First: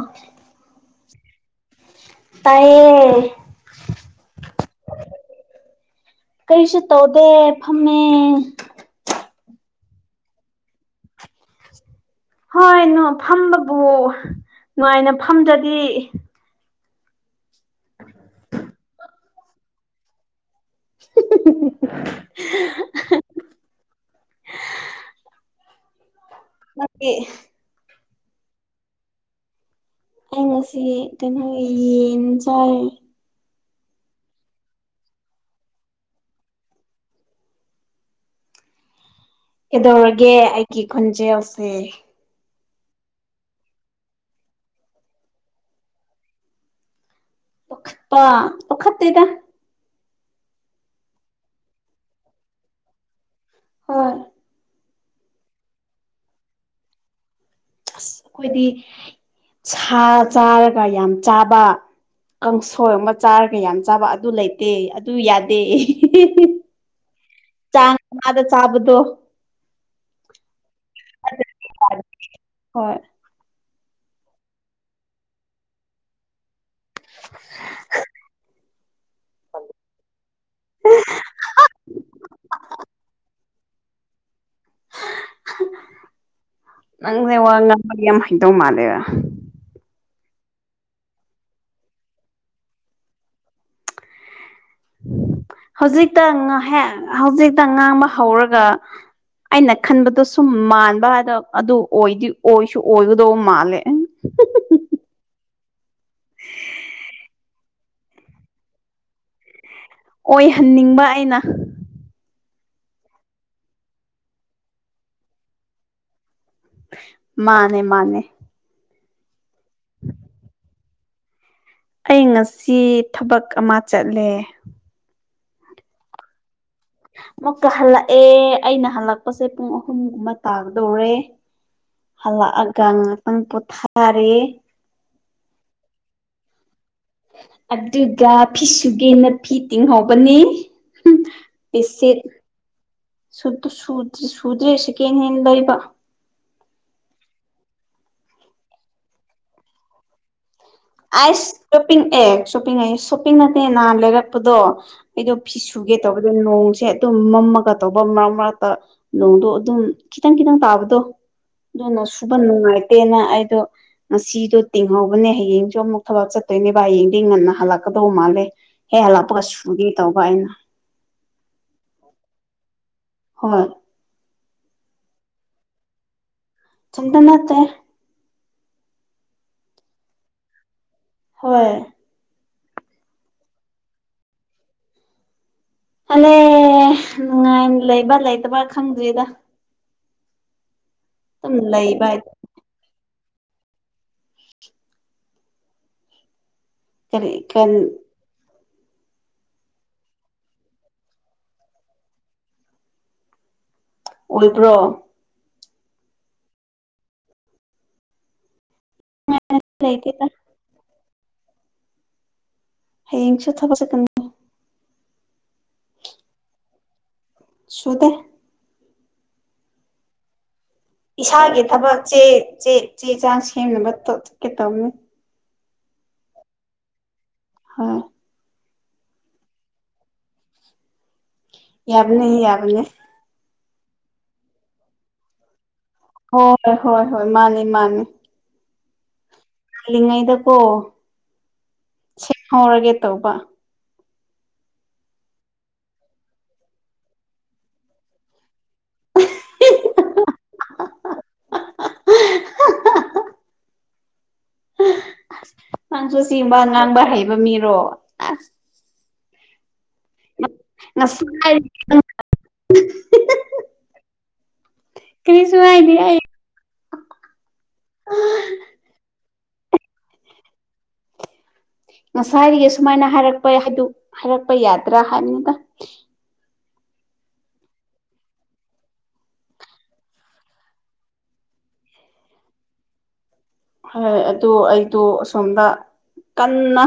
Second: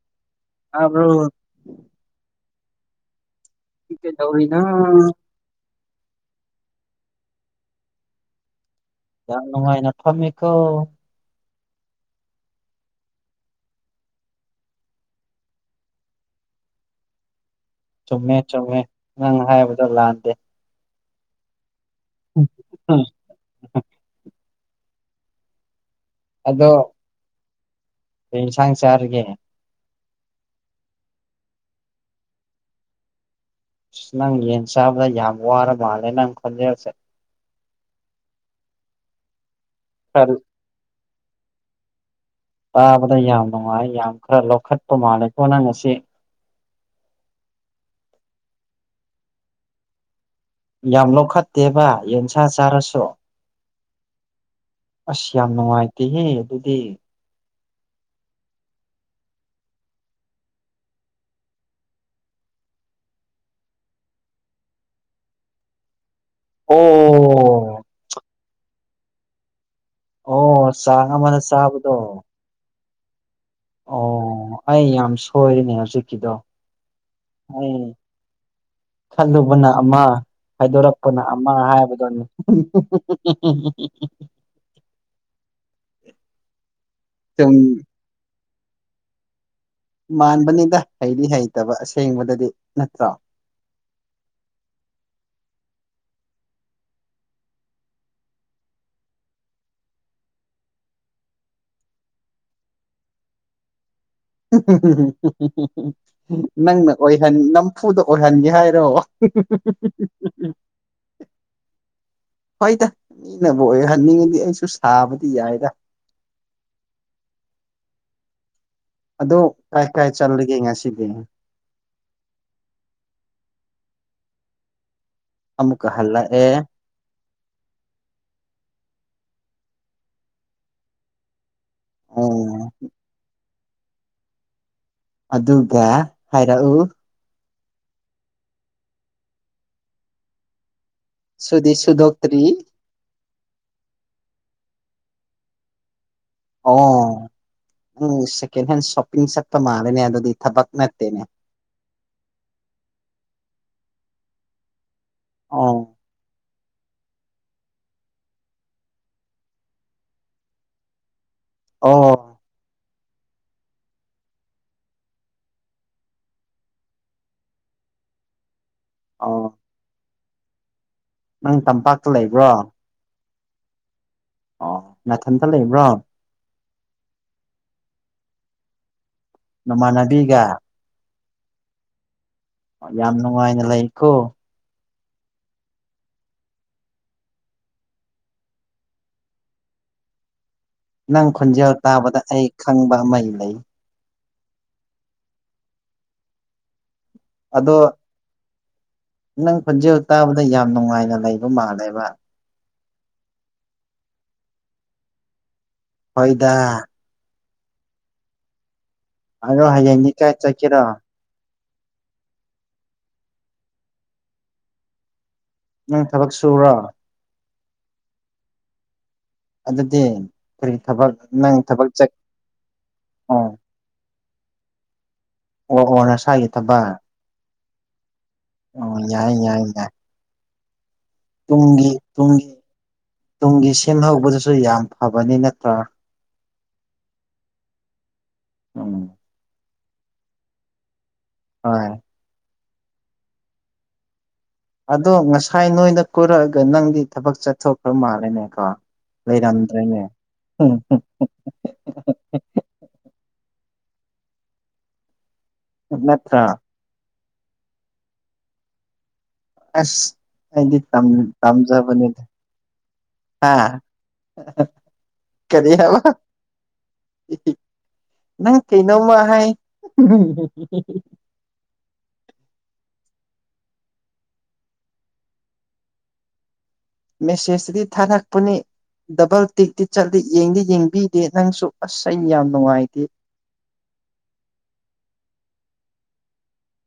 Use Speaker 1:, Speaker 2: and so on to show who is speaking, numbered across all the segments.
Speaker 1: ꯑꯣ
Speaker 2: ꯑꯕ꯭ꯔꯣ
Speaker 1: ꯇꯥꯏꯌꯦ
Speaker 2: ꯏꯦ ꯇꯧꯔꯤꯅ
Speaker 1: ꯀꯔꯤꯁꯨ ꯇꯧꯗꯦ ꯐꯝꯃꯦ
Speaker 2: ꯌꯥꯝ ꯅꯨꯡꯉꯥꯏꯅ ꯊꯃꯤꯀꯣ
Speaker 1: ꯍꯣꯏ ꯅꯣ ꯐꯝꯕꯕꯨ ꯅꯨꯡꯉꯥꯏꯅ ꯐꯝꯗ꯭ꯔꯗꯤ
Speaker 2: ꯆꯨꯝꯃꯦ ꯆꯨꯝꯃꯦ ꯅꯪ ꯍꯥꯏꯕꯗꯣ ꯂꯥꯟꯗꯦ
Speaker 1: [unintelligible]
Speaker 2: ꯎ ꯎꯝ
Speaker 1: ꯃꯥꯗꯤ
Speaker 2: ꯁꯪꯁ ꯁꯥꯔ ꯀꯦ
Speaker 1: ꯑꯩ ꯉꯁꯤ ꯀꯩꯅꯣ ꯌꯦꯟ ꯆꯥꯏ
Speaker 2: ꯑꯁ ꯅꯪ ꯌꯦꯟ ꯆꯥꯕꯗ ꯌꯥꯝ ꯋꯥꯔ ꯃꯥꯜꯂꯦ ꯅꯪ ꯈꯟꯖꯕꯁꯦ
Speaker 1: ꯀꯩꯗꯧꯔꯒꯦ
Speaker 2: ꯈꯔ
Speaker 1: ꯑꯩꯒꯤ ꯈꯣꯟꯖꯦꯜꯁꯦ
Speaker 2: ꯇꯥꯕꯗ ꯌꯥꯝ ꯅꯨꯡꯉꯥꯏ ꯌꯥꯝ ꯈꯔ ꯂꯧꯈꯠꯄ ꯃꯥꯜꯂꯦꯀꯣꯅ ꯉꯁꯤ
Speaker 1: ꯄꯈꯠꯇ ꯄꯈꯠꯇꯗ
Speaker 2: ꯌꯥꯝ ꯂꯧꯈꯠꯇꯦꯕ ꯌꯦꯟꯁꯥ ꯆꯥꯔꯁꯨ
Speaker 1: ꯍꯣꯏ
Speaker 2: ꯑꯁ ꯌꯥꯝ ꯅꯨꯡꯉꯥꯏꯇꯦꯍꯦ ꯑꯗꯨꯗꯤ
Speaker 1: ꯑꯁ ꯑꯩꯈꯣꯏꯗꯤ ꯁꯥ ꯆꯥꯔꯒ ꯌꯥꯝ ꯆꯥꯕ ꯀꯥꯡꯁꯣꯏ ꯑꯃ ꯆꯥꯔꯒ ꯌꯥꯝ ꯆꯥꯕ ꯑꯗꯨ ꯂꯩꯇꯦ ꯑꯗꯨ ꯌꯥꯗꯦ
Speaker 2: ꯑꯣ
Speaker 1: ꯆꯥꯡꯅꯥꯥꯗ ꯆꯥꯕꯗꯣ
Speaker 2: ꯑꯣ ꯆꯥꯡ ꯑꯃꯅ ꯆꯥꯕꯗꯣ
Speaker 1: ꯍꯣꯏ
Speaker 2: ꯑꯣ ꯑꯩ ꯌꯥꯝ ꯁꯣꯏꯔꯤꯅꯦ ꯍꯧꯖꯤꯛꯀꯤꯗꯣ ꯎꯝ ꯈꯜꯂꯨꯕꯅ ꯑꯃ ꯍꯥꯏꯗꯣꯔꯛꯄꯅ ꯑꯃ ꯍꯥꯏꯕꯗꯨꯅꯤ
Speaker 1: ꯅꯪꯖ‌ꯦ
Speaker 2: ꯁꯨꯝ
Speaker 1: ꯋꯥꯉꯥꯡꯕꯗꯤ ꯌꯥꯝ ꯍꯩꯗꯧ ꯃꯥꯜꯂꯦꯗ
Speaker 2: ꯃꯥꯟꯕꯅꯤꯗ ꯍꯩꯗꯤ ꯍꯩꯇꯕ ꯑꯁꯦꯡꯕꯗꯗꯤ ꯅꯠꯇ꯭ꯔꯣ
Speaker 1: [unintelligible] ꯍꯧꯖꯤꯛꯇꯦꯛ ꯍꯧꯖꯤꯛꯇ ꯉꯥꯡꯕ ꯍꯧꯔꯒ ꯑꯩꯅ ꯈꯟꯕꯗꯣ ꯁꯨꯝ ꯃꯥꯟꯕ ꯍꯥꯏꯗ ꯑꯗꯨ ꯑꯣꯏꯗꯤ ꯑꯣꯏꯁꯨ ꯑꯣꯏꯒꯗꯧꯕ ꯃꯥꯜꯂꯦ
Speaker 2: ꯅꯪꯅ ꯑꯣꯏꯍꯟ ꯅꯝꯐꯨꯗ ꯑꯣꯏꯍꯟꯒꯦ ꯍꯥꯏꯔꯣ [unintelligible]
Speaker 1: ꯑꯣꯏꯍꯟꯅꯤꯡꯕ ꯑꯩꯅ
Speaker 2: ꯍꯣꯏꯗ ꯃꯤꯅꯕꯨ ꯑꯣꯏꯍꯟꯅꯤꯡꯉꯗꯤ ꯑꯩꯁꯨ ꯁꯥꯕꯗꯤ ꯌꯥꯏꯗ
Speaker 1: ꯃꯥꯅꯦ ꯃꯥꯅꯦ
Speaker 2: ꯑꯗꯣ ꯀꯥꯏ ꯀꯥꯏ ꯆꯠꯂꯤꯒꯦ ꯉꯁꯤꯗꯤ
Speaker 1: ꯑꯩ ꯉꯁꯤ ꯊꯕꯛ ꯑꯃ ꯆꯠꯂꯦ
Speaker 2: ꯑꯃꯨꯛꯀ ꯍꯜꯂꯛꯑꯦ
Speaker 1: ꯑꯃꯨꯛꯀ ꯍꯜꯂꯛꯑꯦ ꯑꯩꯅ ꯍꯜꯂꯛꯄꯁꯦ ꯄꯨꯡ ꯑꯍꯨꯝꯒꯨꯝꯕ ꯇꯥꯒꯗꯧꯔꯦ
Speaker 2: ꯎꯝ
Speaker 1: ꯍꯜꯂꯛꯑꯒ ꯉꯥꯛꯇꯪ ꯄꯣꯊꯥꯔꯦ
Speaker 2: ꯑꯗꯨꯒ ꯍꯥꯏꯔꯛꯎꯨ
Speaker 1: ꯑꯗꯨꯒ ꯐꯤꯁꯨꯒꯦꯅ ꯐꯤ ꯇꯤꯡꯍꯧꯕꯅꯤ
Speaker 2: ꯁꯨꯗꯤ
Speaker 1: ꯐꯤꯁꯦ
Speaker 2: ꯁꯨꯗꯣꯛꯇ꯭ꯔꯤ
Speaker 1: ꯁꯨꯗ ꯁꯨꯔꯗꯔꯤ ꯁꯨꯗ꯭ꯔꯦ ꯁꯤꯀꯦꯟ ꯍꯦꯟ ꯂꯩꯕ
Speaker 2: ꯑꯣ ꯅꯪ ꯁꯦꯀꯦꯟ ꯍꯦꯟ ꯁꯣꯞꯄꯤꯡ ꯆꯠꯄ ꯃꯥꯜꯂꯅꯤ ꯑꯗꯨꯗꯤ ꯊꯕꯛ ꯅꯠꯇꯦꯅꯦ
Speaker 1: ꯑꯁ ꯁꯣꯞꯄꯤꯡ ꯑꯦ ꯁꯣꯞꯄꯤꯡ ꯑꯥꯌ‌ꯦ ꯁꯣꯞꯄꯤꯡ ꯅꯠꯇꯦ ꯅꯍꯥꯟ ꯂꯩꯔꯛꯄꯗꯣ ꯑꯩꯗꯣ
Speaker 2: ꯑꯣ
Speaker 1: ꯐꯤꯁꯨꯒꯦ ꯇꯧꯕꯗꯣ ꯅꯣꯡ ꯁꯦ ꯑꯗꯨꯝ ꯃꯝꯃꯒ ꯇꯧꯕ ꯃꯔꯛ ꯃꯔꯛꯇ ꯅꯣꯡꯗꯣ ꯑꯗꯨꯝ ꯈꯤꯇꯪ ꯈꯤꯇꯪ ꯇꯥꯕꯗꯣ ꯑꯗꯨꯅ ꯁꯨꯕ
Speaker 2: ꯑꯣ
Speaker 1: ꯅꯨꯡꯉꯥꯏꯇꯦꯅ ꯑꯩꯗꯣ ꯉꯁꯤꯗꯣ ꯇꯤꯡꯍꯧꯕꯅꯦ ꯍꯌꯦꯡ ꯗꫭ ꯑꯃꯨꯛ ꯊꯕꯛ ꯆꯠꯇꯣꯏꯅꯦꯕ ꯌꯦꯡꯗꯤ ꯉꯟꯅ ꯍꯜꯂꯛꯀꯗꯧ ꯃꯥꯜꯂꯦ ꯍꯦ ꯍꯜꯂꯛꯄꯒ
Speaker 2: ꯑꯣ
Speaker 1: ꯁꯨꯒꯤ ꯇꯧꯕ ꯑꯩꯅ
Speaker 2: ꯅꯪ ꯇꯝꯄꯥꯛꯇ ꯂꯩꯕ꯭ꯔꯣ
Speaker 1: ꯍꯣꯏ
Speaker 2: ꯑꯣ ꯅꯊꯟꯇꯥ ꯂꯩꯕ꯭ꯔꯣ
Speaker 1: ꯏꯊꯟꯇ ꯅꯠꯇꯦ
Speaker 2: ꯅꯃꯥꯟꯅꯕꯤꯒ
Speaker 1: ꯍꯣꯏ
Speaker 2: ꯌꯥꯝ ꯅꯨꯡꯉꯥꯏꯅ ꯂꯩꯀꯣ
Speaker 1: ꯑꯂꯦ ꯅꯨꯡꯉꯥꯏ ꯂꯩꯕ ꯂꯩꯇꯕ ꯈꯪꯗ꯭ꯔꯤꯗ
Speaker 2: ꯅꯪ
Speaker 1: ꯑꯗꯨꯝ
Speaker 2: ꯈꯣꯟꯖꯦꯜ
Speaker 1: ꯂꯩꯕ
Speaker 2: ꯇꯥꯕꯗ ꯑꯩ ꯈꯪꯕ ꯑꯃ ꯂꯩ
Speaker 1: ꯀꯔꯤ ꯀꯟ
Speaker 2: ꯑꯗꯣ ꯅꯪ ꯈꫭꯟꯖꯦꯜ ꯇꯥꯕꯗ ꯌꯥꯝ ꯅꯨꯡꯉꯥꯏꯅ ꯂꯩꯕ ꯃꯥꯜꯂꯦꯕ
Speaker 1: ꯑꯣꯏꯕ꯭ꯔꯣ
Speaker 2: ꯍꫭꯏꯗ ꯑꯗꫭ ꯍꯌꯦꯡꯗꯤ
Speaker 1: ꯂꯩꯇꯦꯗ
Speaker 2: ꯀꯥꯏ ꯆꯠꯀꯦꯔꯣ
Speaker 1: ꯍꯌꯦꯡꯁꯨ ꯊꯕꯛ ꯆꯟꯀꯅꯤ
Speaker 2: ꯅꯪ ꯊꯕꯛ ꯁꯨꯕꯔꯣ
Speaker 1: ꯁꯨꯗ‌ꯦ
Speaker 2: ꯑꯗꯨꯗꯤ ꯀꯔꯤ ꯊꯕꯛ ꯅꯪ
Speaker 1: ꯏꯁꯥꯒꯤ ꯊꯕꯛ
Speaker 2: ꯆꯠ
Speaker 1: ꯆꯦ ꯆ‌ꯦ ꯆꯦ ꯆꯥꯡ
Speaker 2: ꯑꯣ
Speaker 1: ꯁꯦꯝꯅꯕ ꯆꯠꯀꯦ ꯇꯧꯕꯅꯤ
Speaker 2: ꯑꯣ ꯑꯣ ꯅꯁꯥꯒꯤ ꯊꯕꯛ
Speaker 1: ꯍꯥꯎ [unintelligible]
Speaker 2: ꯑꯣ ꯌꯥꯏ ꯌꯥꯏ ꯌꯥꯏ ꯇꯨꯡꯒꯤ
Speaker 1: ꯌꯥꯕꯅꯤ
Speaker 2: ꯇꯨꯡꯒꯤ
Speaker 1: ꯌꯥꯕꯅꯤ
Speaker 2: ꯇꯨꯡꯒꯤ ꯁꯦꯝꯍꯧꯕꯗꯁꯨ ꯌꯥꯝ ꯐꯕꯅꯤ ꯅꯠꯇ꯭ꯔꯥ
Speaker 1: ꯍꯣꯏ ꯍꯣꯏ ꯍꯣꯏ ꯍꯣꯏ ꯃꯥꯅꯤ ꯃꯥꯅꯤ
Speaker 2: ꯎꯝ
Speaker 1: ꯀꯜꯂꯤꯉꯩꯗ ꯀꯣ
Speaker 2: ꯍꯣꯏ
Speaker 1: ꯍꯔꯒꯦ ꯇꯧꯧꯕ
Speaker 2: ꯑꯗꯣ ꯉꯁꯥꯏ ꯅꯣꯏꯅ ꯀꯣꯏꯔꯛꯑꯒ ꯅꯪꯗꯤ ꯊꯕꯛ ꯆꯠꯊꯣꯛꯈ꯭ꯔ ꯃꯥꯜꯂꯦꯅꯦꯀꯣ ꯦꯗꯥꯥꯟꯗ꯭ꯔꯦꯅꯦ
Speaker 1: ꯅꯪꯁꯨ
Speaker 2: ꯅꯠꯇ꯭ꯔꯥ
Speaker 1: ꯆꯤꯡꯕ ꯉꯥꯡꯕ ꯍꯩꯕ ꯃꯤꯔꯣ ꯑꯁ
Speaker 2: ꯑꯦꯁ ꯍꯥꯏꯗꯤ ꯇ
Speaker 1: ꯉꯁꯥꯏ
Speaker 2: ꯇꯝꯖꯕꯅꯤꯗ ꯍꯥꯥ
Speaker 1: ꯀꯔꯤꯁꯨ
Speaker 2: ꯀꯔꯤ
Speaker 1: ꯍꯥꯏꯗꯦ
Speaker 2: ꯍꯥꯏꯕ
Speaker 1: ꯑꯩ
Speaker 2: ꯅꯪ ꯀꯩꯩꯅꯧꯃ ꯍꯥꯏ
Speaker 1: ꯉꯁꯥꯏꯔꯤꯗꯒꯤ ꯁꯨꯃꯥꯏꯅ ꯍꯥꯏꯔꯛꯄ ꯍꯥꯏꯔꯛꯄ ꯌꯥꯗ꯭ꯔꯥ ꯍꯥꯏꯕꯅꯤꯗ
Speaker 2: ꯃꯦꯁꯦꯖꯗꯤ ꯊꯥꯔꯛꯄꯅꯤ ꯗꯕꯜ ꯇꯤꯛꯇꯤ ꯆꯠꯂꯤ ꯌꯦꯡꯗꯤ ꯌꯦꯡꯕꯤꯗꯦ ꯅꯪꯁꯨ ꯑꯁ ꯑꯩꯅ ꯌꯥꯝ ꯅꯨꯡꯉꯥꯏꯇꯦ
Speaker 1: ꯍꯣꯏ ꯑꯗꯨ ꯑꯩꯗꯣ ꯑꯁꯣꯝꯗ ꯀꯟꯅ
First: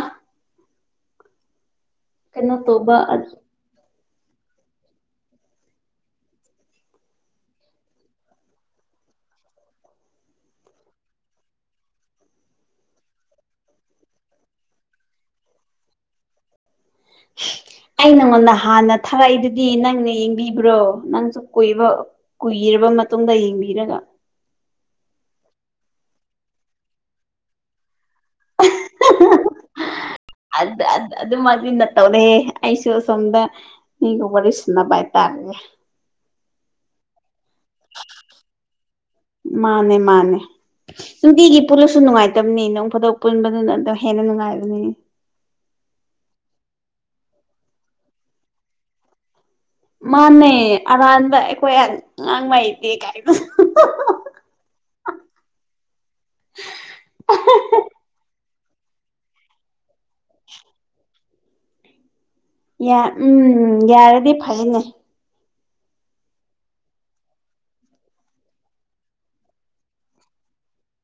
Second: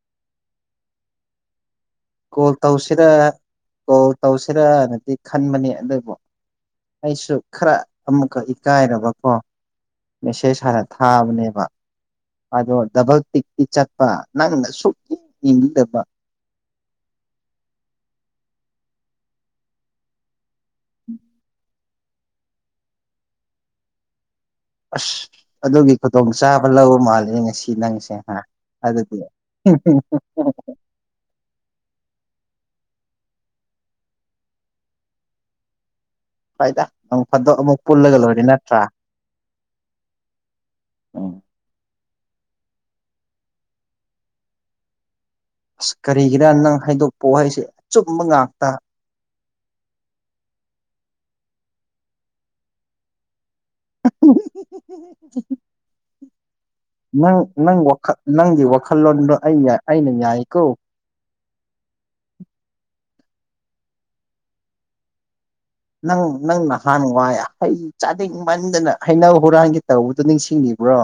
Speaker 2: ꯀꯣꯜ ꯇꯧꯁꯤꯔ ꯀꯣꯜ ꯇꯧꯁꯤꯔꯥꯅꯗꯤ ꯈꯟꯕꯅꯤ ꯑꯗꯨꯕꯨ ꯑꯩꯁꯨ ꯈꯔ ꯑꯃꯨꯛꯀ ꯏꯀꯥꯏꯔꯕꯀꯣ ꯃꯦꯁꯦꯖ ꯍꯥꯏꯔ ꯊꯥꯕꯅꯦꯕ ꯑꯗꯣ ꯗꯕꯜ ꯇꯤꯛꯇꯛꯇꯤ ꯆꯠꯄ ꯅꯪꯅ ꯁꯨꯛꯀꯤ ꯏꯡꯗꯕ
Speaker 1: ꯑꯩ ꯅꯉꯣꯟꯗ ꯍꯥꯟꯅ ꯊꯥꯔꯛꯏꯗꯨꯗꯤ ꯅꯪꯅ ꯌꯦꯡꯕꯤ ꯀꯕ꯭ꯔꯣ ꯅꯪꯁꯨ ꯀꯨꯏꯕ ꯀꯨꯏꯔꯕ ꯃꯇꯨꯡꯗ ꯌꯦꯡꯕꯤꯔꯒ
Speaker 2: ꯑꯁ ꯑꯗꯨꯒꯤ ꯈꯨꯗꯣꯡꯆꯥꯥꯕ ꯂꯧꯕ ꯃꯥꯂꯦ ꯉꯁꯤ ꯅꯪꯁꯦ ꯍꯥ ꯑꯗꯨꯗꯤ ꯎꯝ ꯍꯨꯝ
Speaker 1: ꯑꯗ ꯑꯗꯨ ꯑꯗꯨ ꯃꯥ ꯅꯠꯇꯧꯅꯦ ꯑꯩꯁꯨ ꯋꯥꯁꯝꯗ ꯏ ꯋꯥꯔꯤꯔ ꯁꯟꯅ ꯄꯥꯏ ꯇꯥꯔꯒꯦ
Speaker 2: ꯍꯣꯏꯗ ꯅꯪ ꯐꯗꯣꯛ ꯑꯃꯨꯛ ꯄꯨꯜꯂꯒ ꯂꯣꯏꯔ ꯅꯠꯇ꯭ꯔꯥ
Speaker 1: ꯃꯥꯅꯦ ꯃꯥꯅꯦ
Speaker 2: ꯎꯝ
Speaker 1: ꯅꯨꯡꯇꯒꯤ ꯄꯨꯂꯁꯨ ꯅꯨꯡꯉꯥꯏꯇ ꯕꯅꯤ ꯅꯪ ꯐꯗꯣꯛ ꯄꯨꯟꯕꯗꯨꯅ ꯑꯗꯨꯝ ꯍꯦꯟꯅ ꯅꯨꯡꯉꯥꯏꯕꯅꯤ
Speaker 2: ꯑꯁ ꯀꯔꯤꯒꯤꯔꯥ ꯅꯪ ꯍꯥꯏꯗꯣꯛꯄꯑꯣ ꯍꯥꯏꯁꯦ ꯑꯆꯨꯝꯕ ꯉꯥꯛꯇ
Speaker 1: ꯃꯥꯅꯩ ꯑꯔꯥꯟꯕ ꯑꯩꯈꯣꯏ ꯑꯉꯥꯡ ꯃꯩꯗꯦ ꯀꯥꯏꯗ
Speaker 2: [unintelligible] ꯅꯪ ꯅꯪꯒꯤ ꯋꯥꯈꯜꯂꯣꯟꯗꯣ ꯑꯩ ꯑꯩꯅ ꯌꯥꯏꯀꯣ
Speaker 1: ꯎꯝ ꯌꯥꯔꯗꯤ ꯐꯩꯅꯦ
Speaker 2: ꯅꯪ ꯅꯪ ꯅꯍꯥꯟ ꯋꯥꯏ ꯍꯩ ꯆꯥꯅꯤꯡꯡ ꯃꯟꯗꯅ ꯍꯩꯅꯧ ꯍꯨꯔꯥꯟꯒꯤ ꯇꯧꯕꯗꯨꯣ ꯅꯤꯡꯁꯤꯡꯉꯕ ꯭ꯔꯣ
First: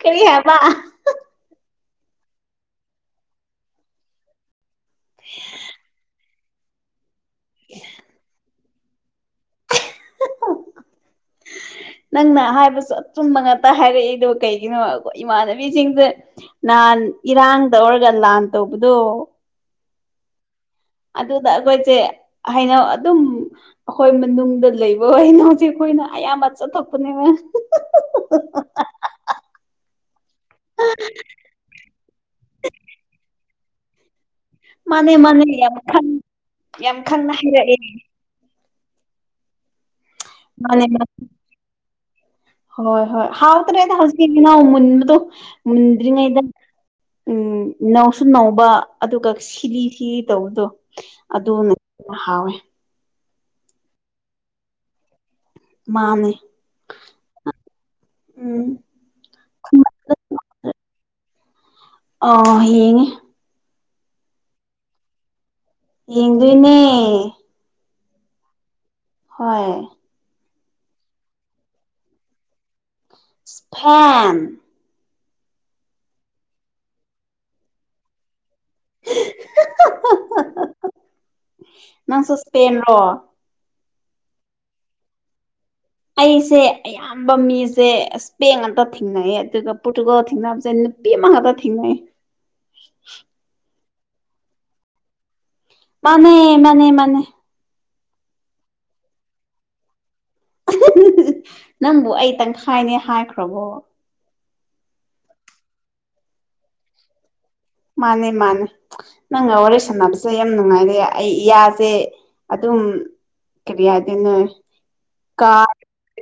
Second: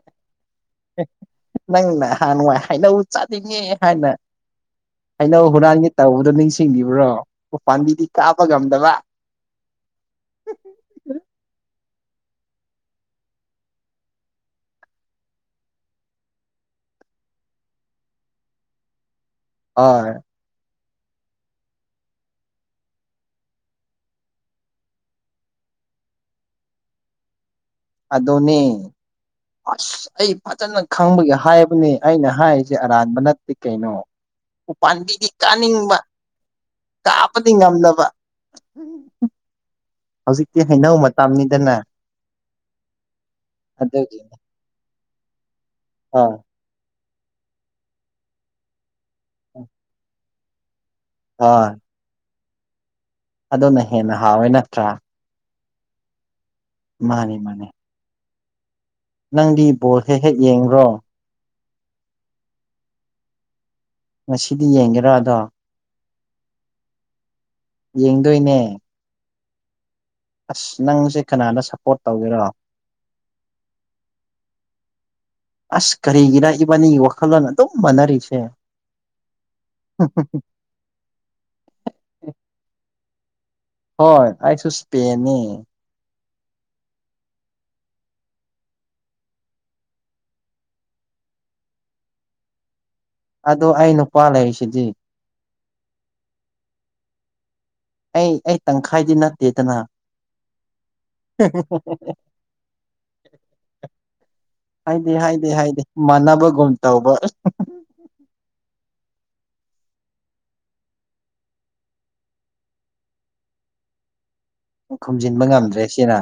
Speaker 1: ꯀꯔꯤꯌꯥꯃ
Speaker 2: ꯅꯪꯅ ꯍꯍꯥꯟꯋꯥꯏ ꯍꯩꯅꯧ ꯆꯥꯅꯤꯡꯉꯦ ꯍꯥꯏꯅ ꯍꯩꯅꯧ ꯍꯨꯔꯥꯟꯒꯤ ꯇꯧꯕꯗꯣ ꯅꯤꯡꯁꯤꯡ ꯁꯤꯡꯕ꯭ꯔꯣ ꯎ ꯄꯥꯕꯤꯗꯤ ꯀꯥ ꯗꯕ
Speaker 1: ꯅꯪꯅ ꯍꯥꯏꯕꯁꯨ ꯑꯆꯨꯝꯕ ꯉꯥꯛꯇ ꯍꯥꯏꯔꯛꯏꯗꯨ ꯀꯩꯒꯤꯅꯣ ꯏꯃꯥꯟꯅꯕꯤꯁꯤꯡꯁꯦ ꯅꯍꯥꯟ ꯏꯔꯥꯡꯗꯧꯔꯒ ꯂꯥꯟ ꯇꯧꯕꯗꯣ
Speaker 2: ꯍ
Speaker 1: ꯑꯗꯨꯗ ꯑꯩꯈꯣꯏꯁꯦ ꯍꯥꯏꯅ ꯑꯗꯨꯝ ꯑꯩꯈꯣꯏ ꯃꯅꯨꯡꯗ ꯂꯩꯕꯅ ꯍꯧꯖꯤꯛ ꯣꯏꯅ ꯑꯕ ꯊ ꯊꯣꯛꯄꯅꯦꯕ
Speaker 2: ꯑꯗꯣꯅꯦ ꯑꯁ ꯑꯩ ꯐꯖꯅ ꯈꯪꯕꯒꯤ ꯍꯥꯏꯕꯅꯤ ꯑꯩꯅ ꯍꯥꯏꯔꯤꯁꯦ ꯑꯔꯥꯟꯕ ꯅꯠꯇꯦ ꯀꯩꯅꯣ
Speaker 1: ꯃꯥꯅꯦ
Speaker 2: ꯎꯄꯥꯥꯟꯝꯕꯤꯗꯤ
Speaker 1: ꯃꯥꯅꯦ ꯌꯥꯝ
Speaker 2: ꯀꯥꯅꯤꯡꯕ
Speaker 1: ꯈꯪ ꯌꯥꯝ ꯈꯪꯅ
Speaker 2: ꯀꯥꯄꯗꯤ
Speaker 1: ꯍꯥꯏꯔꯛꯑꯦ
Speaker 2: ꯉꯝꯗꯕ ꯍꯧꯖꯤꯛꯇꯤ
Speaker 1: ꯃꯥꯅꯦ
Speaker 2: ꯍꯩꯅꯧ
Speaker 1: ꯃꯥꯅꯦ
Speaker 2: ꯃꯇꯝꯅꯤꯅꯤꯗꯅꯦ
Speaker 1: ꯍꯣꯏ ꯍꯣꯏ ꯍꯥꯎ ꯇꯔ
Speaker 2: ꯍꯣꯏ
Speaker 1: ꯃꯨꯟꯗ꯭ꯔꯤꯉꯩꯗ ꯎꯝ ꯏꯅꯧꯁꯨꯨꯝ ꯅꯧꯕ ꯑꯗꯨꯒ ꯁꯤꯂꯤ ꯁꯤ ꯇꯧꯕꯗꯣ
Speaker 2: ꯍꯣꯏ
Speaker 1: ꯑꯗꯨꯅ ꯍꯥꯎꯋꯦ
Speaker 2: ꯑꯗꯨꯅ ꯍꯦꯟꯅ ꯍꯥꯎꯋꯦ ꯅꯠꯇ꯭ꯔꯥ
Speaker 1: ꯃꯥꯅꯦ
Speaker 2: ꯃꯥꯅꯤ ꯃꯥꯅꯦ
Speaker 1: ꯎꯝ
Speaker 2: ꯅꯪꯗꯤ ꯕꯣꯜ ꯍꯦꯛ ꯍꯦꯛ ꯌꯦꯡ꯭ꯔꯣ
Speaker 1: ꯑ ꯍꯡꯉ
Speaker 2: ꯉꯁꯤꯗꯤ ꯌꯦꯡꯒꯦꯔ ꯑꯗꯣ
Speaker 1: ꯌꯦꯗꯨꯅꯦ
Speaker 2: ꯌꯦꯡꯗꯣꯏꯅꯦ
Speaker 1: ꯍꯣꯏ
Speaker 2: ꯑꯁ ꯅꯪꯁꯦ ꯀꯅꯥꯅ ꯁꯞꯄꯣꯔꯠ ꯇꯧꯒꯦꯔꯣ
Speaker 1: ꯏꯁꯄꯦꯟ
Speaker 2: ꯑꯁ ꯀꯔꯤꯒꯤꯔ ꯏꯕꯥꯅꯤꯒꯤ ꯋꯥꯈꯜꯂꯣꯟ ꯑꯗꯨꯝ ꯃꯥꯟꯅꯔꯤꯁꯦ
Speaker 1: ꯅꯪꯁꯨ ꯁꯄꯦꯟꯔꯣ
Speaker 2: ꯍꯣꯏ ꯑ ꯁ ꯁꯄꯦꯅꯤ
Speaker 1: ꯑꯩꯁꯦ ꯑꯌꯥꯝꯕ ꯃꯤꯁꯦ ꯏꯁꯄꯦꯡ ꯑꯝꯇ ꯊꯦꯡꯅꯩꯌꯦ ꯑꯗꯨꯒ ꯄꯣꯔꯇꯨꯒꯜ ꯊꯦꯡꯅꯕꯁꯦ ꯃꯉꯕ ꯊꯦꯡꯉ
Speaker 2: ꯑꯗꯣ ꯑꯩ ꯅꯨꯄꯥ ꯂꯩꯔꯤꯁꯤꯗꯤ
Speaker 1: ꯃꯥꯅꯦ ꯃꯥꯅꯦ ꯃꯥꯅꯦ
Speaker 2: ꯑꯩ ꯑꯩ ꯇꯪꯈꯥꯏꯗꯤ ꯅꯠꯇꯦꯗꯅ
Speaker 1: ꯅꯪꯕꯨ ꯑꯩ ꯇꯪꯈꯥꯏꯅꯦ ꯍꯥꯏꯈ꯭ꯔꯕꯣ
Speaker 2: ꯍꯥꯏꯗꯤ ꯍꯥꯏꯗꯤ ꯍꯥꯏꯗꯤ ꯃꯥꯟꯅꯕꯒꯨꯝ ꯇꯧꯕ
Speaker 1: ꯃꯥꯅꯦ ꯃꯥꯅꯦ ꯅꯪꯒ ꯋꯥꯔꯤ ꯁꯥꯟꯅꯕꯁꯦ ꯌꯥꯝ ꯅꯨꯡꯉꯥꯏꯔꯦ ꯑꯩ ꯏꯁꯦ ꯑꯗꯨ ꯑꯗꯨ ꯀꯔꯤꯌꯥꯗꯅ
Speaker 2: ꯈꯨꯝꯖꯤꯟꯕ
Speaker 1: ꯀꯥ
Speaker 2: ꯉꯝꯗ꯭ꯔꯦ ꯁꯤꯅ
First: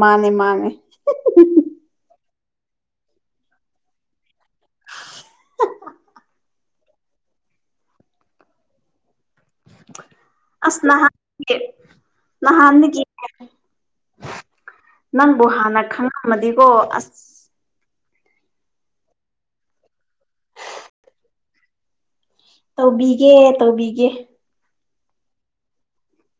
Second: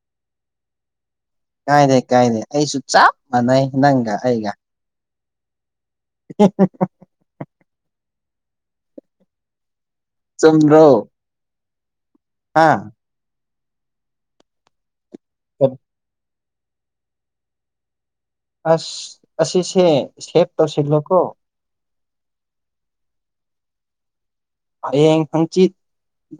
Speaker 1: ꯃꯥꯅꯦ ꯃꯥꯅꯦ
Speaker 2: ꯀꯥꯏꯅꯤ ꯑꯩꯁꯨ ꯆꯞ ꯃꯥꯟꯅꯩ ꯅꯪꯒ ꯑꯩꯒ [unintelligible] ꯆꯨꯝꯗ꯭ꯔꯣ
Speaker 1: ꯑꯁꯅꯍꯥꯟ
Speaker 2: ꯍꯥ
Speaker 1: ꯅꯍꯥꯟ ꯅꯪꯕꯨ ꯍꯥꯟꯅ ꯈꯪꯉꯝꯃꯗꯤꯀꯣ ꯑꯁ
Speaker 2: ꯑꯁ ꯑꯁꯤꯁꯦ ꯁꯦꯚ ꯇꯧꯁꯤꯜꯂꯣꯀꯣ
Speaker 1: ꯇꯧꯕꯤꯒꯦ ꯇꯧꯕꯤꯒꯦ
Speaker 2: ꯍꯔꯦꯡ ꯍꯪꯆꯤꯠ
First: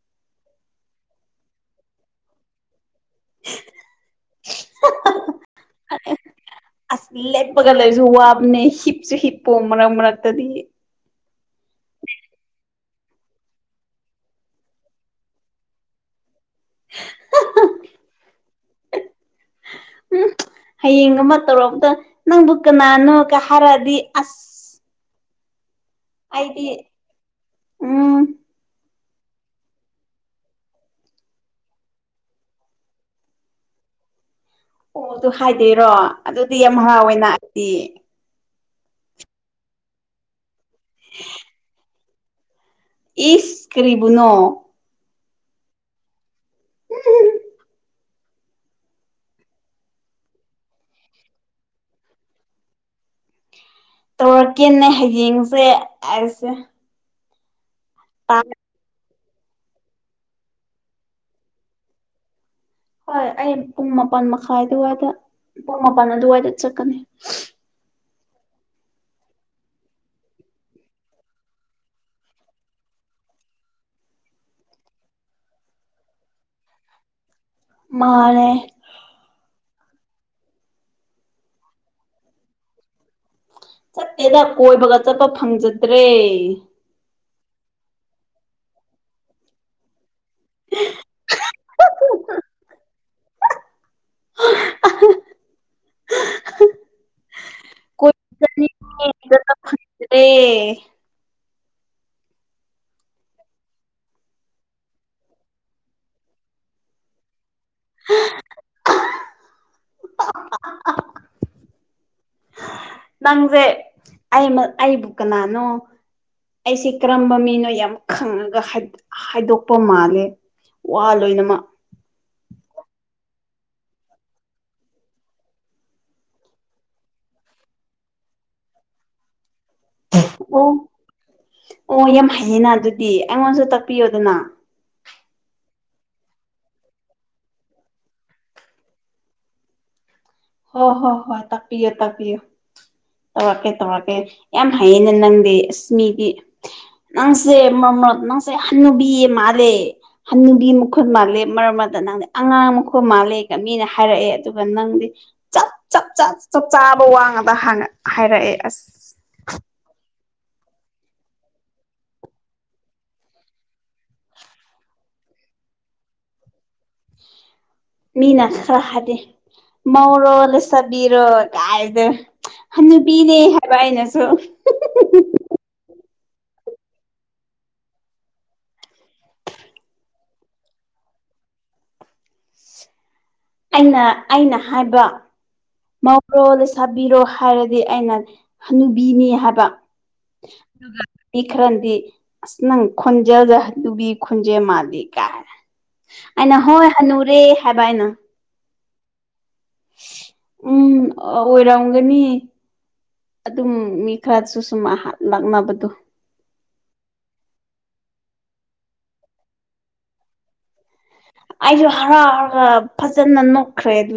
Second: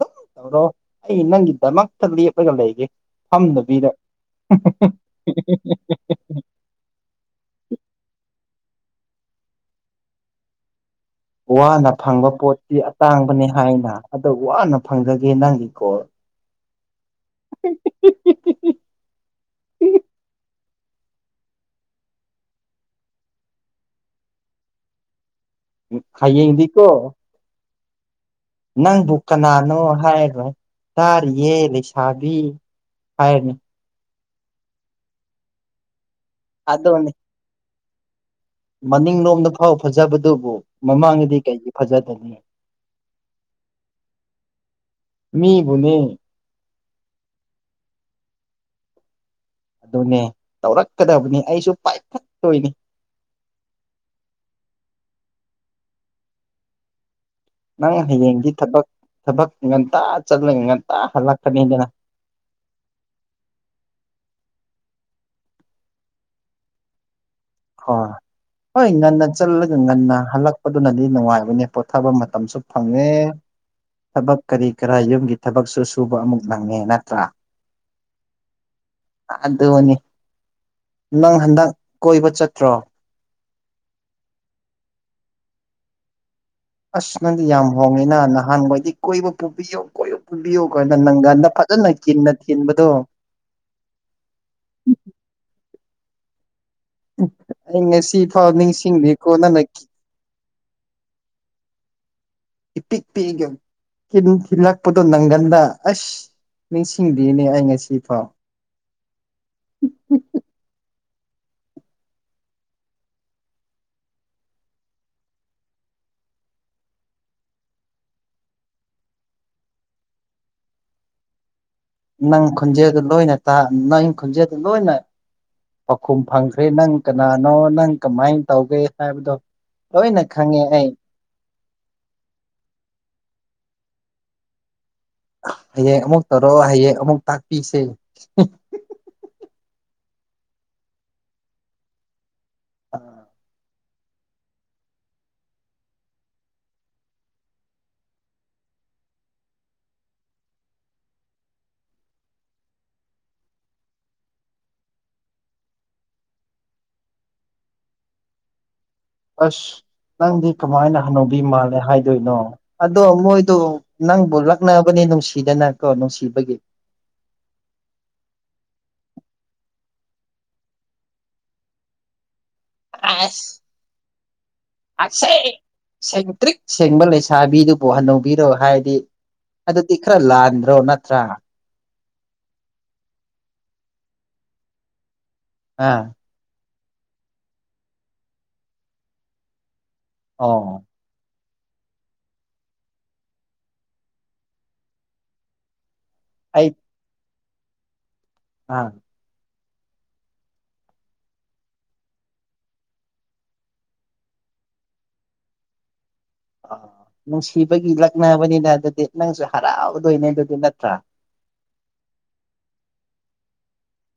Speaker 2: ꯑꯗꯨꯝ ꯇꯧꯔꯣ ꯑꯩ ꯅꯪꯒꯤꯗꯃꯛꯇ ꯂꯦꯞꯂꯒ ꯂꯩꯒꯦ ꯐꯝꯗꯕꯤꯗ
Speaker 1: ꯑꯁ ꯂꯦꯞꯄꯒ ꯂꯩꯁꯨ ꯋꯥ ꯍꯤꯞꯁꯨ ꯍꯤꯞꯄꯣ ꯃꯔꯛ ꯃꯔꯛꯇꯗꯤ
Speaker 2: ꯋꯥꯅ ꯐꯪꯕ ꯄꯣꯠꯇꯁꯤꯤ ꯑꯇꯥꯡꯕꯅꯤ ꯍꯥꯏꯅ ꯑꯗꯣ ꯋꯥꯅ ꯐꯪꯖꯒꯦ ꯅꯪꯒꯤ ꯀꯣꯜ
Speaker 1: [unintelligible]
Speaker 2: [unintelligible]
Speaker 1: ꯎꯝ ꯍꯌꯦꯡ ꯑꯃ ꯇꯧꯔꯔꯕꯗ ꯅꯪꯕꯨ ꯀꯅꯥꯅꯣꯒ ꯍꯥꯏꯔꯛꯑꯗꯤ ꯑꯁ
Speaker 2: ꯎ
Speaker 1: ꯑꯩꯗꯤ
Speaker 2: ꯈꯥꯏꯌꯦꯗꯤꯀꯣ
Speaker 1: ꯎꯝ
Speaker 2: ꯅꯪꯕꯨ ꯀꯅꯥꯅꯣ ꯍꯥꯏꯕ ꯇꯥꯔꯤꯌꯦ ꯂꯩꯁꯥꯕꯤ ꯍꯥꯏꯅꯤ
Speaker 1: ꯑꯣ ꯑꯗꯨ ꯍꯥꯏꯗꯣꯏꯔꯣ ꯑꯗꯨꯗꯤ ꯌꯥꯝ
Speaker 2: ꯑꯗꯣꯅꯦ
Speaker 1: ꯍꯔꯥꯎꯋꯦꯅ ꯑꯩꯗꯤ
Speaker 2: ꯃꯅꯤꯡꯂꯣꯝꯗ ꯐꯥꯎ ꯐꯖꯕꯗꯨꯕꯨ ꯃꯃꯥꯡꯗꯗꯤ ꯀꯩꯒꯤ ꯐꯖꯗꯅꯤ
Speaker 1: ꯏꯁ ꯀꯔꯤꯕꯔꯤꯕꯨꯅꯣ
Speaker 2: ꯃꯤꯕꯨꯣꯅꯦ
Speaker 1: [unintelligible]
Speaker 2: ꯑꯗꯨꯅꯦ ꯇꯧꯔꯛꯀꯗꯕꯅꯤ ꯑꯩꯁꯨ ꯄꯥꯏꯈꯠꯇꯣꯏꯅꯤ
Speaker 1: ꯇꯧꯔꯛꯀꯦꯅꯦ ꯍꯌꯦꯡꯁꯦ ꯑꯩꯁꯦ
Speaker 2: ꯅꯪ ꯍꯌꯦꯡꯗꯤ ꯊꯕꯛ ꯊꯕꯛ ꯉꯟꯇꯥ ꯆꯠꯂꯒ ꯉꯟꯇ ꯍꯜꯂꯛꯀꯅꯤꯗꯅ
Speaker 1: ꯍꯣꯏ ꯑꯩ ꯄꯨꯡ ꯃꯥꯄꯜ ꯃꯈꯥꯏ ꯑꯗꯨꯋꯥꯏꯗ ꯄꯨꯡ ꯃꯥꯄꯜ ꯑꯗꯨꯋꯥꯏꯗ ꯆꯠꯀꯅꯤ
Speaker 2: ꯍ ꯍꯣꯏ ꯉꯟꯅ ꯆꯠꯂꯒ ꯉꯟꯅ ꯍꯜꯂꯛꯄꯗꯨꯅꯗꯤ ꯅꯨꯡꯉꯥꯏꯕꯅꯦ ꯄꯣꯊꯥꯕ ꯃꯇꯝꯁꯨ ꯐꯪꯉꯦ ꯊꯕꯛ ꯀꯔꯤ ꯀꯔꯥ ꯌꯨꯝꯒꯤ ꯊꯕꯛꯁꯨ ꯁꯨꯕ ꯑꯃꯨꯛ ꯅꯪꯉꯦ ꯅꯠꯇ꯭ꯔꯥ
Speaker 1: ꯃꯥꯔꯦ
Speaker 2: ꯑꯗꯨꯅꯤ ꯅꯪ ꯍꯟꯗꯛ ꯀꯣꯏꯕ ꯆꯠꯇ꯭ꯔꯣ
Speaker 1: ꯆꯠꯇꯠꯇꯦꯗ ꯀꯣꯏꯕꯒ ꯆꯠꯄ ꯐꯪꯖꯗ꯭ꯔꯦ
Speaker 2: ꯑꯁ ꯅꯪꯗꯤ ꯌꯥꯝ ꯍꯣꯡꯉꯤꯅ ꯅꯍꯥꯟꯋꯥꯣꯏꯗꯤ ꯀꯣꯏꯕ ꯄꯨꯕꯤꯌꯨ ꯀꯣꯏꯨ ꯀꯌꯒ ꯅ ꯅꯪ ꯐꯖꯟꯅ ꯀꯤꯟꯅ ꯀꯤꯟꯕꯗꯣ ꯑꯩ ꯉꯁꯤ
Speaker 1: ꯀꯣꯏꯕ
Speaker 2: ꯐꯥꯎ
Speaker 1: ꯆꯠꯅꯤꯡꯉꯦ ꯆꯠꯄ
Speaker 2: ꯅꯤꯡꯁꯤꯡꯉꯦꯀꯣꯅꯅꯛꯀꯤ
Speaker 1: ꯐꯪꯗ꯭ꯔꯦ [unintelligible]
Speaker 2: ꯏ ꯄꯤ ꯄꯤꯒꯦꯝ ꯤꯟ ꯊꯤꯜꯂꯛꯄꯗꯣ ꯅꯪꯒꯟꯗ ꯑꯁ ꯅꯤꯡꯁꯤꯡꯗꯅꯦ ꯑꯩ ꯉꯁꯤ ꯁꯤꯐꯥ
Speaker 1: ꯅꯪꯁꯦ ꯑꯩ ꯑꯩꯕꯨ ꯀꯅꯥꯅꯣ ꯑꯩꯁꯦ ꯀꯔꯝꯕ ꯃꯤꯅꯣ ꯌꯥꯝ ꯈꯪꯉꯒ ꯍꯥꯏꯗꯣꯛꯄ ꯃꯥꯜꯂꯦ ꯋꯥ ꯂꯣꯏꯅꯃꯛ
Speaker 2: ꯅꯪ ꯈꯨꯣꯟꯖꯦꯗ ꯂꯣꯏꯅ ꯇ ꯅꯪ ꯈꯨꯣꯟꯖꯦꯗ ꯂꯣꯏꯅ ꯄꯥꯎꯈꯨꯝ ꯐꯪꯈ꯭ꯔꯦ ꯅꯪ ꯀꯅꯥꯅꯣ ꯅꯪ ꯀꯃꯥꯏꯅ ꯇꯧꯒꯦ ꯍꯥꯏꯕꯗꯣ ꯂꯣꯏꯅ ꯈꯪꯉꯦ
Speaker 1: ꯑꯣ
Speaker 2: ꯑꯩ
Speaker 1: ꯑꯣ ꯌꯥꯝ ꯍꯩꯌꯦꯅ ꯑꯗꯨꯗꯤ ꯑꯩꯉꯣꯟꯁꯨ ꯇꯥꯛꯄꯤꯌꯣꯗꯅ
Speaker 2: ꯍꯌꯦꯡ ꯑꯃꯨꯛ ꯇꯧꯔꯣꯑꯣ ꯍꯌꯦꯡ ꯑꯃꯨꯛ ꯇꯥꯛꯄꯤꯁꯦ
Speaker 1: ꯍꯣꯏ ꯍꯣꯏ ꯍꯣꯏ ꯇꯥꯛꯄꯤꯌꯣ ꯇꯥꯛꯄꯤꯌꯣ ꯇꯀꯦ ꯇꯦ ꯌꯥꯝ ꯍꯩꯌꯦꯅꯦ ꯅꯪꯗꯤ ꯑꯁꯃꯤꯗꯤ ꯅꯪꯁꯦ ꯃꯃꯠ ꯅꯪꯁꯦ ꯍꯨꯕꯤ ꯏ ꯃꯥꯜꯂꯦ ꯍ ꯅꯨꯕꯤ ꯃꯈꯨꯠ ꯃꯥꯜꯂꯦ ꯃꯔꯝ ꯑꯗꯨꯅ ꯅꯪ ꯑꯉꯥꯡ ꯃꯈꯨꯠ ꯃꯥꯜꯂꯦꯒ ꯃꯤꯅ ꯍꯥꯏꯔ ꯍꯥꯏꯔꯛꯑꯦ ꯑꯗꯨꯒ ꯅꯪꯗꯤ ꯆꯞ ꯆꯞ ꯆ ꯆꯞ ꯆꯥꯕ ꯋꯥꯡꯉꯗ ꯍꯥꯏꯔꯛꯑꯦ ꯑꯁ
Speaker 2: ꯑꯁ ꯅꯪꯗꯤ ꯀꯃꯥꯏꯅ ꯍꯅꯧꯕꯤ ꯃꯥꯜꯂꯦ ꯍꯥꯏꯗꯣꯏꯅꯣ ꯑꯗꯣ ꯃꯣꯏꯗꯣ ꯅꯪꯕꯨ ꯂꯛꯅꯕꯅꯤꯅ ꯅꯨꯡꯁꯤꯗꯅ ꯀꯣ ꯅꯨꯡꯁꯤꯕꯒꯤ
Speaker 1: [unintelligible] ꯃꯤꯅ ꯈꯔ ꯍꯥꯏꯗꯤ ꯃꯧꯔꯣ ꯂꯩꯁꯕꯤꯔꯣ ꯀꯥꯏꯗꯦ ꯅꯨꯄꯤꯅꯦ
Speaker 2: ꯑꯁ
Speaker 1: ꯍꯥꯏꯕꯅꯁꯨ
Speaker 2: ꯑꯁꯦꯡ ꯁꯦꯡꯇ꯭ꯔꯤꯛ ꯁꯦꯡꯕ ꯂꯩꯁꯥꯕꯤꯗꯨꯕꯨ ꯍꯟꯅꯧꯕꯤꯔꯣ ꯍꯥꯏꯗꯤ ꯑꯗꯨꯗꯤ ꯈꯔ ꯂꯥꯟꯗ꯭ꯔꯣ ꯅꯠꯇ꯭ꯔꯥ
Speaker 1: ꯑꯩꯅ ꯑꯩꯅ ꯍꯥꯏꯕ
Speaker 2: ꯑꯥ
Speaker 1: ꯃꯧꯔꯣ ꯆꯥꯕꯤꯔꯣ ꯍꯥꯏꯔꯗꯤ ꯑꯩꯅ ꯍꯅꯨꯕꯤꯅꯤ ꯍꯥꯏꯕ
Speaker 2: ꯑꯣ
Speaker 1: ꯑꯗꯨꯒ ꯄ ꯈꯔꯗꯤ ꯑꯁ ꯅꯪ ꯈꯣꯟꯖꯦꯜ ꯑꯗꯨꯕꯤ ꯈꯣꯟꯖꯦꯜ ꯃꯥꯜꯂꯤꯦ ꯀꯥꯏ ꯑꯩꯅ
Speaker 2: ꯑꯩ
Speaker 1: ꯍꯣꯏ ꯍꯅꯨꯔꯦ ꯍꯥꯏꯕ ꯍꯥꯏꯅ
Speaker 2: ꯑꯥ
Speaker 1: ꯎꯝ ꯑꯣꯏꯔꯎꯒꯅꯤ ꯑꯗꯨꯝ ꯃꯤ ꯈꯔꯁꯨ ꯁꯨꯝ ꯂꯥꯛꯅꯕꯗꯨ
Speaker 2: ꯑ ꯅꯨꯡꯁꯤꯕꯒꯤ ꯂꯛꯅꯕꯅꯤꯅ ꯑꯗꯨꯗꯤ ꯅꯪꯁꯨ ꯍꯔꯥꯎꯗꯣꯏꯅꯦ ꯑꯗꯨꯗꯤ ꯅꯠꯇ꯭ꯔꯥ
Speaker 1: ꯑꯩꯁꯨ ꯍꯔꯥꯎꯔ ꯐꯖꯅ ꯅꯣꯛꯈ꯭ꯔꯦ ꯑꯗꯨ